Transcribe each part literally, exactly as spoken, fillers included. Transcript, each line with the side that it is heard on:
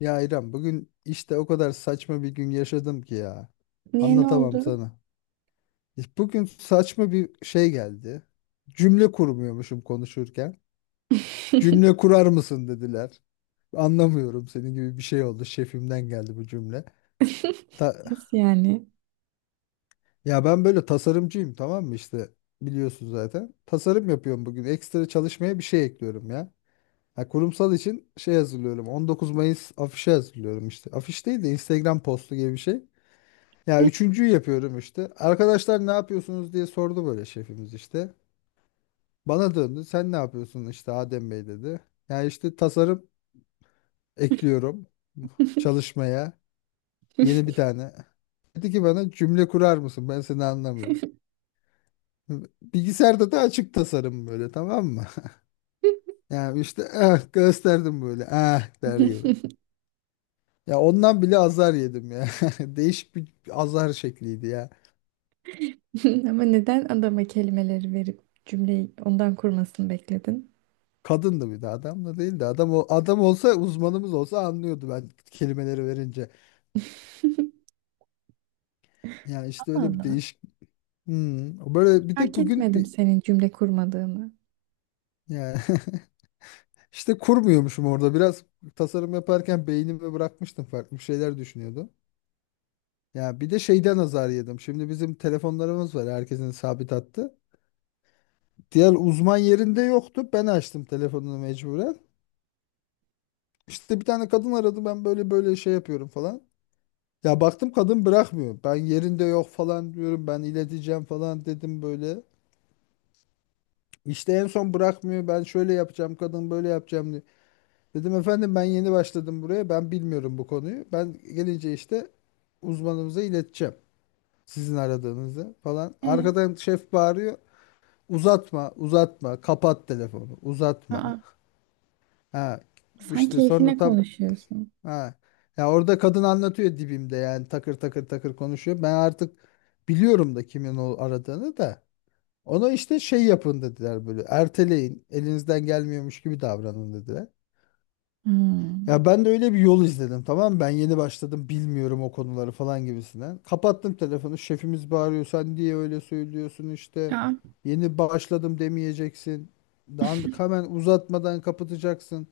left: Ya İrem bugün işte o kadar saçma bir gün yaşadım ki ya.
right: Niye ne
left: Anlatamam
right: oldu?
left: sana. İşte bugün saçma bir şey geldi. Cümle kurmuyormuşum konuşurken. Cümle kurar mısın dediler. Anlamıyorum senin gibi bir şey oldu. Şefimden geldi bu cümle. Ta-
right: Nasıl yani?
left: Ya ben böyle tasarımcıyım, tamam mı işte, biliyorsun zaten. Tasarım yapıyorum bugün. Ekstra çalışmaya bir şey ekliyorum ya. Ha, kurumsal için şey hazırlıyorum. 19 Mayıs afişi hazırlıyorum işte. Afiş değil de Instagram postu gibi bir şey. Ya üçüncüyü yapıyorum işte. Arkadaşlar ne yapıyorsunuz diye sordu böyle şefimiz işte. Bana döndü. Sen ne yapıyorsun işte Adem Bey dedi. Ya işte tasarım ekliyorum çalışmaya. Yeni bir tane. Dedi ki bana, cümle kurar mısın? Ben seni anlamıyorum. Bilgisayarda da açık tasarım böyle, tamam mı? Yani işte ah gösterdim böyle, ah der gibi. Ya ondan bile azar yedim ya. Değişik bir azar şekliydi ya.
right: Ama neden adama kelimeleri verip cümleyi ondan kurmasını bekledin?
left: Kadındı, bir de adam da değildi. Adam o adam olsa, uzmanımız olsa anlıyordu ben kelimeleri verince. Yani işte öyle bir
right: Allah, Allah.
left: değişik. Hmm. Böyle bir de
right: Fark
left: bugün
right: etmedim
left: bir,
right: senin cümle kurmadığını.
left: yani işte kurmuyormuşum orada biraz, tasarım yaparken beynimi bırakmıştım, farklı şeyler düşünüyordum. Ya bir de şeyden azar yedim. Şimdi bizim telefonlarımız var, herkesin sabit hattı. Diğer uzman yerinde yoktu. Ben açtım telefonunu mecburen. İşte bir tane kadın aradı, ben böyle böyle şey yapıyorum falan. Ya baktım kadın bırakmıyor. Ben yerinde yok falan diyorum. Ben ileteceğim falan dedim böyle. İşte en son bırakmıyor. Ben şöyle yapacağım, kadın böyle yapacağım diye. Dedim efendim ben yeni başladım buraya. Ben bilmiyorum bu konuyu. Ben gelince işte uzmanımıza ileteceğim. Sizin aradığınızı falan.
right: Ee,
left: Arkadan şef bağırıyor. Uzatma, uzatma, kapat telefonu, uzatma.
right: aa,
left: Ha,
right: sen
left: işte sonra
right: keyfine
left: tam.
right: konuşuyorsun.
left: Ha. Ya orada kadın anlatıyor dibimde, yani takır takır takır konuşuyor. Ben artık biliyorum da kimin o aradığını da. Ona işte şey yapın dediler, böyle erteleyin elinizden gelmiyormuş gibi davranın dediler.
right: Hmm.
left: Ya ben de öyle bir yol izledim, tamam mı? Ben yeni başladım bilmiyorum o konuları falan gibisinden. Kapattım telefonu, şefimiz bağırıyor sen diye öyle söylüyorsun işte.
right: Aa,
left: Yeni başladım demeyeceksin. Daha hemen uzatmadan kapatacaksın.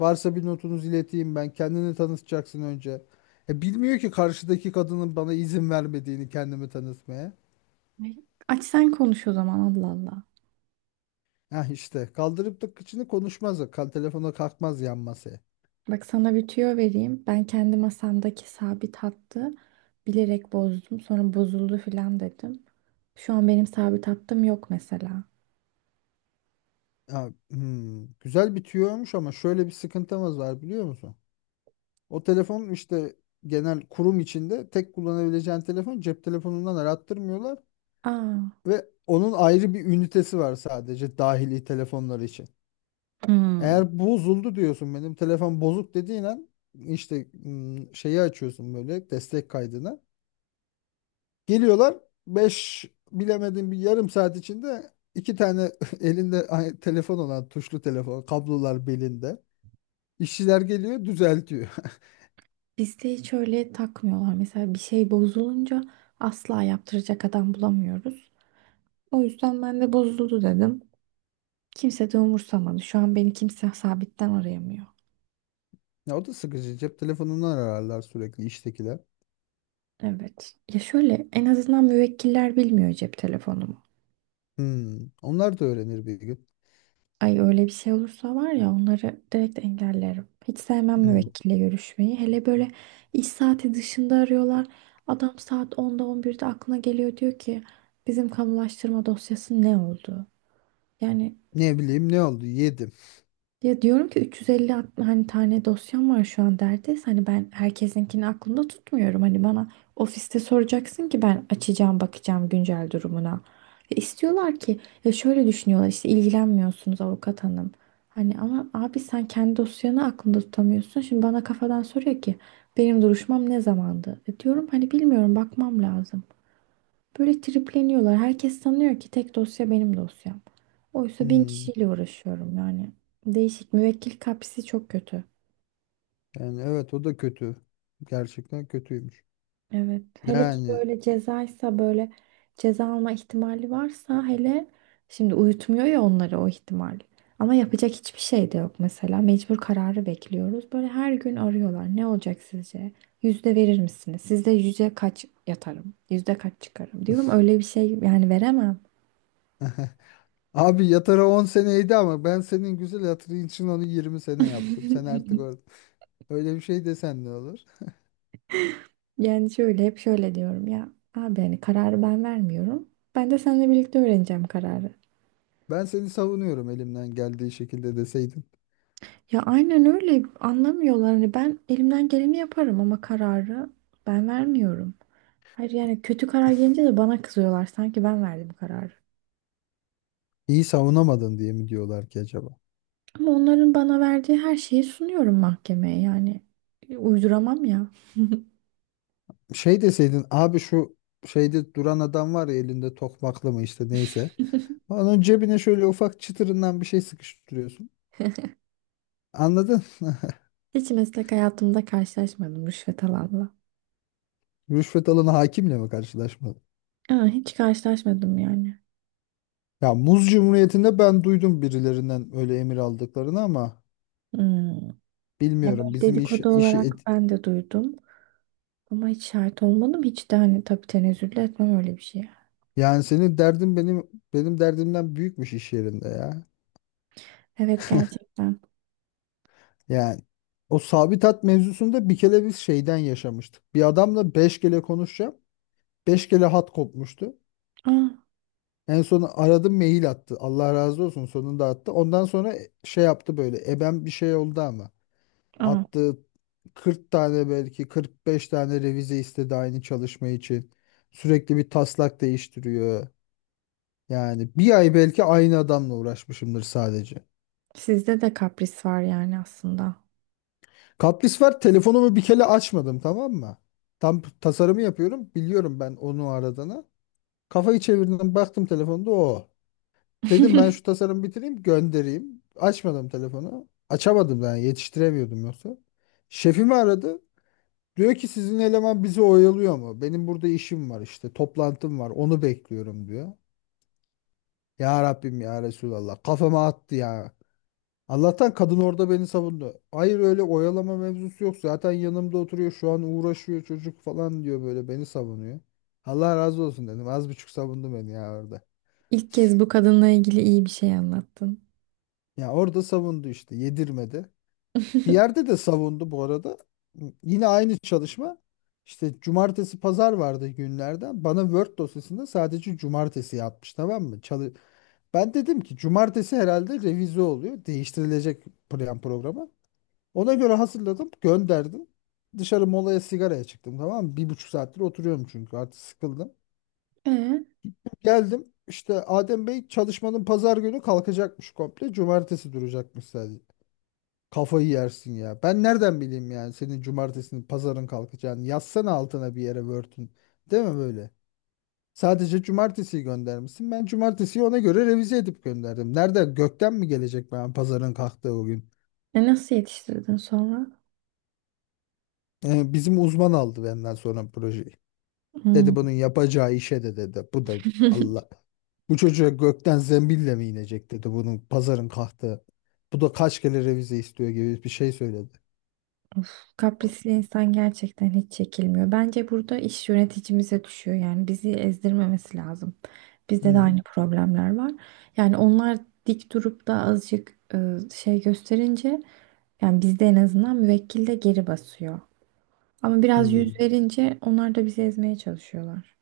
left: Varsa bir notunuzu ileteyim ben. Kendini tanıtacaksın önce. E, bilmiyor ki karşıdaki kadının bana izin vermediğini kendimi tanıtmaya.
right: ne? Aç sen konuş o zaman, Allah Allah.
left: Ha işte, kaldırıp da kıçını konuşmaz. Kal telefona kalkmaz yan masaya.
right: Bak sana bir tüyo vereyim. Ben kendi masamdaki sabit hattı bilerek bozdum. Sonra bozuldu filan dedim. Şu an benim sabit hattım yok mesela.
left: Ha, hmm, güzel bitiyormuş ama şöyle bir sıkıntımız var biliyor musun? O telefon işte genel kurum içinde tek kullanabileceğin telefon, cep telefonundan arattırmıyorlar
right: Aa.
left: ve onun ayrı bir ünitesi var sadece dahili telefonlar için.
right: Hmm.
left: Eğer bozuldu diyorsun, benim telefon bozuk dediğin an işte ım, şeyi açıyorsun böyle, destek kaydını. Geliyorlar beş, bilemedin bir yarım saat içinde iki tane elinde ay- telefon olan, tuşlu telefon, kablolar belinde. İşçiler geliyor düzeltiyor.
right: Bizde hiç öyle takmıyorlar. Mesela bir şey bozulunca asla yaptıracak adam bulamıyoruz. O yüzden ben de bozuldu dedim. Kimse de umursamadı. Şu an beni kimse sabitten arayamıyor.
left: Ya o da sıkıcı, cep telefonundan ararlar sürekli iştekiler.
right: Evet. Ya şöyle, en azından müvekkiller bilmiyor cep telefonumu.
left: Hmm, Onlar da öğrenir bir gün.
right: Ay, öyle bir şey olursa var ya, onları direkt engellerim. Hiç sevmem
left: Hmm,
right: müvekkille görüşmeyi. Hele böyle iş saati dışında arıyorlar. Adam saat onda on birde aklına geliyor, diyor ki bizim kamulaştırma dosyası ne oldu? Yani,
left: Ne bileyim ne oldu yedim.
right: ya diyorum ki üç yüz elli at- hani tane dosyam var şu an derdeyse, hani ben herkesinkini aklımda tutmuyorum. Hani bana ofiste soracaksın ki ben açacağım, bakacağım güncel durumuna. Ve istiyorlar ki, ya şöyle düşünüyorlar işte, ilgilenmiyorsunuz avukat hanım. Hani ama abi sen kendi dosyanı aklında tutamıyorsun. Şimdi bana kafadan soruyor ki benim duruşmam ne zamandı? E diyorum hani bilmiyorum, bakmam lazım. Böyle tripleniyorlar. Herkes sanıyor ki tek dosya benim dosyam. Oysa bin
left: Hmm,
right: kişiyle uğraşıyorum yani. Değişik. Müvekkil kapısı çok kötü.
left: Yani evet o da kötü. Gerçekten kötüymüş.
right: Evet. Hele ki
left: Yani
right: böyle cezaysa, böyle ceza alma ihtimali varsa hele, şimdi uyutmuyor ya onları o ihtimal. Ama yapacak hiçbir şey de yok mesela. Mecbur kararı bekliyoruz. Böyle her gün arıyorlar. Ne olacak sizce? Yüzde verir misiniz? Sizde yüzde kaç yatarım? Yüzde kaç çıkarım? Diyorum öyle bir şey yani, veremem.
left: abi, yatara on seneydi ama ben senin güzel hatırın için onu yirmi sene yaptım. Sen artık or- öyle bir şey desen ne olur?
right: Yani şöyle, hep şöyle diyorum ya abi, hani kararı ben vermiyorum. Ben de seninle birlikte öğreneceğim kararı.
left: Ben seni savunuyorum elimden geldiği şekilde deseydin.
right: Ya aynen öyle, anlamıyorlar. Hani ben elimden geleni yaparım ama kararı ben vermiyorum. Hayır yani, kötü karar gelince de bana kızıyorlar, sanki ben verdim kararı.
left: İyi savunamadın diye mi diyorlar ki acaba?
right: Ama onların bana verdiği her şeyi sunuyorum mahkemeye, yani uyduramam ya.
left: Şey deseydin abi, şu şeyde duran adam var ya, elinde tokmaklı mı işte, neyse. Onun cebine şöyle ufak çıtırından bir şey sıkıştırıyorsun. Anladın?
right: Hiç meslek hayatımda karşılaşmadım rüşvet alanla.
left: Rüşvet alanı hakimle mi karşılaşmalı?
right: Aa, hiç karşılaşmadım yani.
left: Ya Muz Cumhuriyeti'nde ben duydum birilerinden öyle emir aldıklarını ama
right: Hmm. Ya
left: bilmiyorum
right: böyle
left: bizim iş,
right: dedikodu
left: işi
right: olarak
left: et-
right: ben de duydum. Ama hiç şahit olmadım. Hiç de hani, tabii tenezzül de etmem öyle bir şeye.
left: Yani senin derdin benim benim derdimden büyükmüş iş yerinde ya.
right: Evet, gerçekten.
left: Yani o sabit hat mevzusunda bir kere biz şeyden yaşamıştık. Bir adamla beş kere konuşacağım, beş kere hat kopmuştu.
right: Aa,
left: En son aradım, mail attı. Allah razı olsun, sonunda attı. Ondan sonra şey yaptı böyle. Ebem bir şey oldu ama.
right: aa.
left: Attı kırk tane, belki kırk beş tane revize istedi aynı çalışma için. Sürekli bir taslak değiştiriyor. Yani bir ay belki aynı adamla uğraşmışımdır sadece.
right: Sizde de kapris var yani aslında.
left: Kapris var. Telefonumu bir kere açmadım, tamam mı? Tam tasarımı yapıyorum. Biliyorum ben onu aradığını. Kafayı çevirdim, baktım telefonda o. Dedim ben şu tasarımı bitireyim göndereyim. Açmadım telefonu. Açamadım da yani, yetiştiremiyordum yoksa. Şefimi aradı. Diyor ki sizin eleman bizi oyalıyor mu? Benim burada işim var, işte toplantım var, onu bekliyorum diyor. Ya Rabbim ya Resulallah, kafama attı ya. Allah'tan kadın orada beni savundu. Hayır öyle oyalama mevzusu yok. Zaten yanımda oturuyor şu an, uğraşıyor çocuk falan diyor, böyle beni savunuyor. Allah razı olsun dedim. Az buçuk savundu beni ya orada.
right: İlk kez bu kadınla ilgili iyi bir şey anlattın.
left: Ya orada savundu işte, yedirmedi. Bir yerde de savundu bu arada. Yine aynı çalışma. İşte cumartesi pazar vardı günlerden. Bana Word dosyasında sadece cumartesi yapmış, tamam mı? Çalı ben dedim ki cumartesi herhalde revize oluyor. Değiştirilecek plan programı. Ona göre hazırladım, gönderdim. Dışarı molaya sigaraya çıktım, tamam mı? Bir buçuk saattir oturuyorum çünkü artık sıkıldım.
right: E,
left: Geldim işte Adem Bey, çalışmanın pazar günü kalkacakmış komple. Cumartesi duracakmış sadece. Kafayı yersin ya. Ben nereden bileyim yani senin cumartesinin pazarın kalkacağını. Yazsana altına bir yere Word'ün. Değil mi böyle? Sadece cumartesiyi göndermişsin. Ben cumartesiyi ona göre revize edip gönderdim. Nerede, gökten mi gelecek ben pazarın kalktığı o gün?
right: e nasıl yetiştirdin sonra?
left: Ee, bizim uzman aldı benden sonra projeyi.
right: Hmm.
left: Dedi bunun yapacağı işe de dedi. Bu da Allah. Bu çocuğa gökten zembille mi inecek dedi bunun pazarın kahtığı. Bu da kaç kere revize istiyor gibi bir şey söyledi.
right: Kaprisli insan gerçekten hiç çekilmiyor. Bence burada iş yöneticimize düşüyor. Yani bizi ezdirmemesi lazım. Bizde de
left: Hmm,
right: aynı problemler var. Yani onlar dik durup da azıcık e, şey gösterince, yani bizde en azından müvekkil de geri basıyor. Ama biraz yüz
left: hmm.
right: verince onlar da bizi ezmeye çalışıyorlar.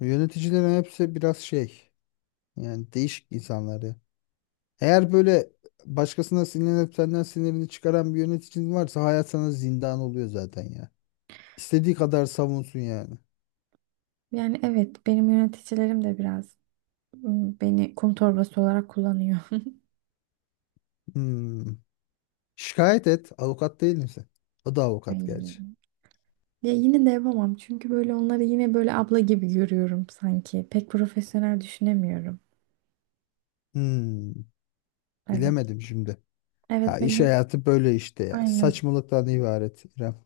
left: Yöneticilerin hepsi biraz şey, yani değişik insanları. Eğer böyle başkasına sinirlenip senden sinirini çıkaran bir yöneticin varsa hayat sana zindan oluyor zaten ya. İstediği kadar savunsun yani.
right: Yani evet, benim yöneticilerim de biraz ım, beni kum torbası olarak kullanıyor.
left: Hmm. Şikayet et. Avukat değil misin? O da avukat gerçi.
right: Ay. Ya yine de yapamam, çünkü böyle onları yine böyle abla gibi görüyorum sanki. Pek profesyonel düşünemiyorum.
left: Hmm,
right: Evet.
left: bilemedim şimdi. Ya
right: Evet
left: iş
right: benim
left: hayatı böyle işte ya.
right: aynen.
left: Saçmalıktan ibaret, İrem.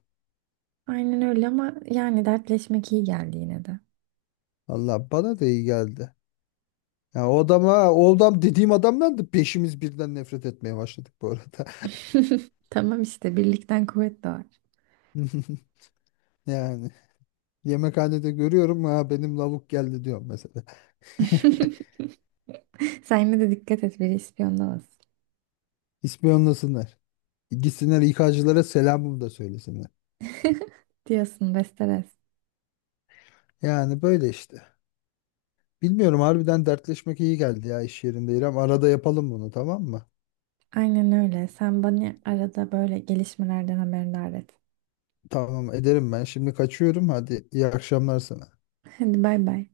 right: Aynen öyle, ama yani dertleşmek iyi geldi yine de.
left: Valla bana da iyi geldi. Ya o adama, o adam dediğim adamdan da beşimiz birden nefret etmeye başladık bu arada.
right: Tamam işte, birlikten kuvvet doğar.
left: Yani yemekhanede görüyorum, ha benim lavuk geldi diyorum mesela.
right: Sen yine de dikkat et, biri ispiyonlamasın.
left: İspiyonlasınlar. Gitsinler İK'cılara selamımı da söylesinler.
right: Diyorsun Besteres.
left: Yani böyle işte. Bilmiyorum harbiden, dertleşmek iyi geldi ya iş yerinde, İrem. Arada yapalım bunu, tamam mı?
right: Aynen öyle. Sen bana arada böyle gelişmelerden haberdar et.
left: Tamam ederim ben. Şimdi kaçıyorum. Hadi iyi akşamlar sana.
right: Hadi bay bay.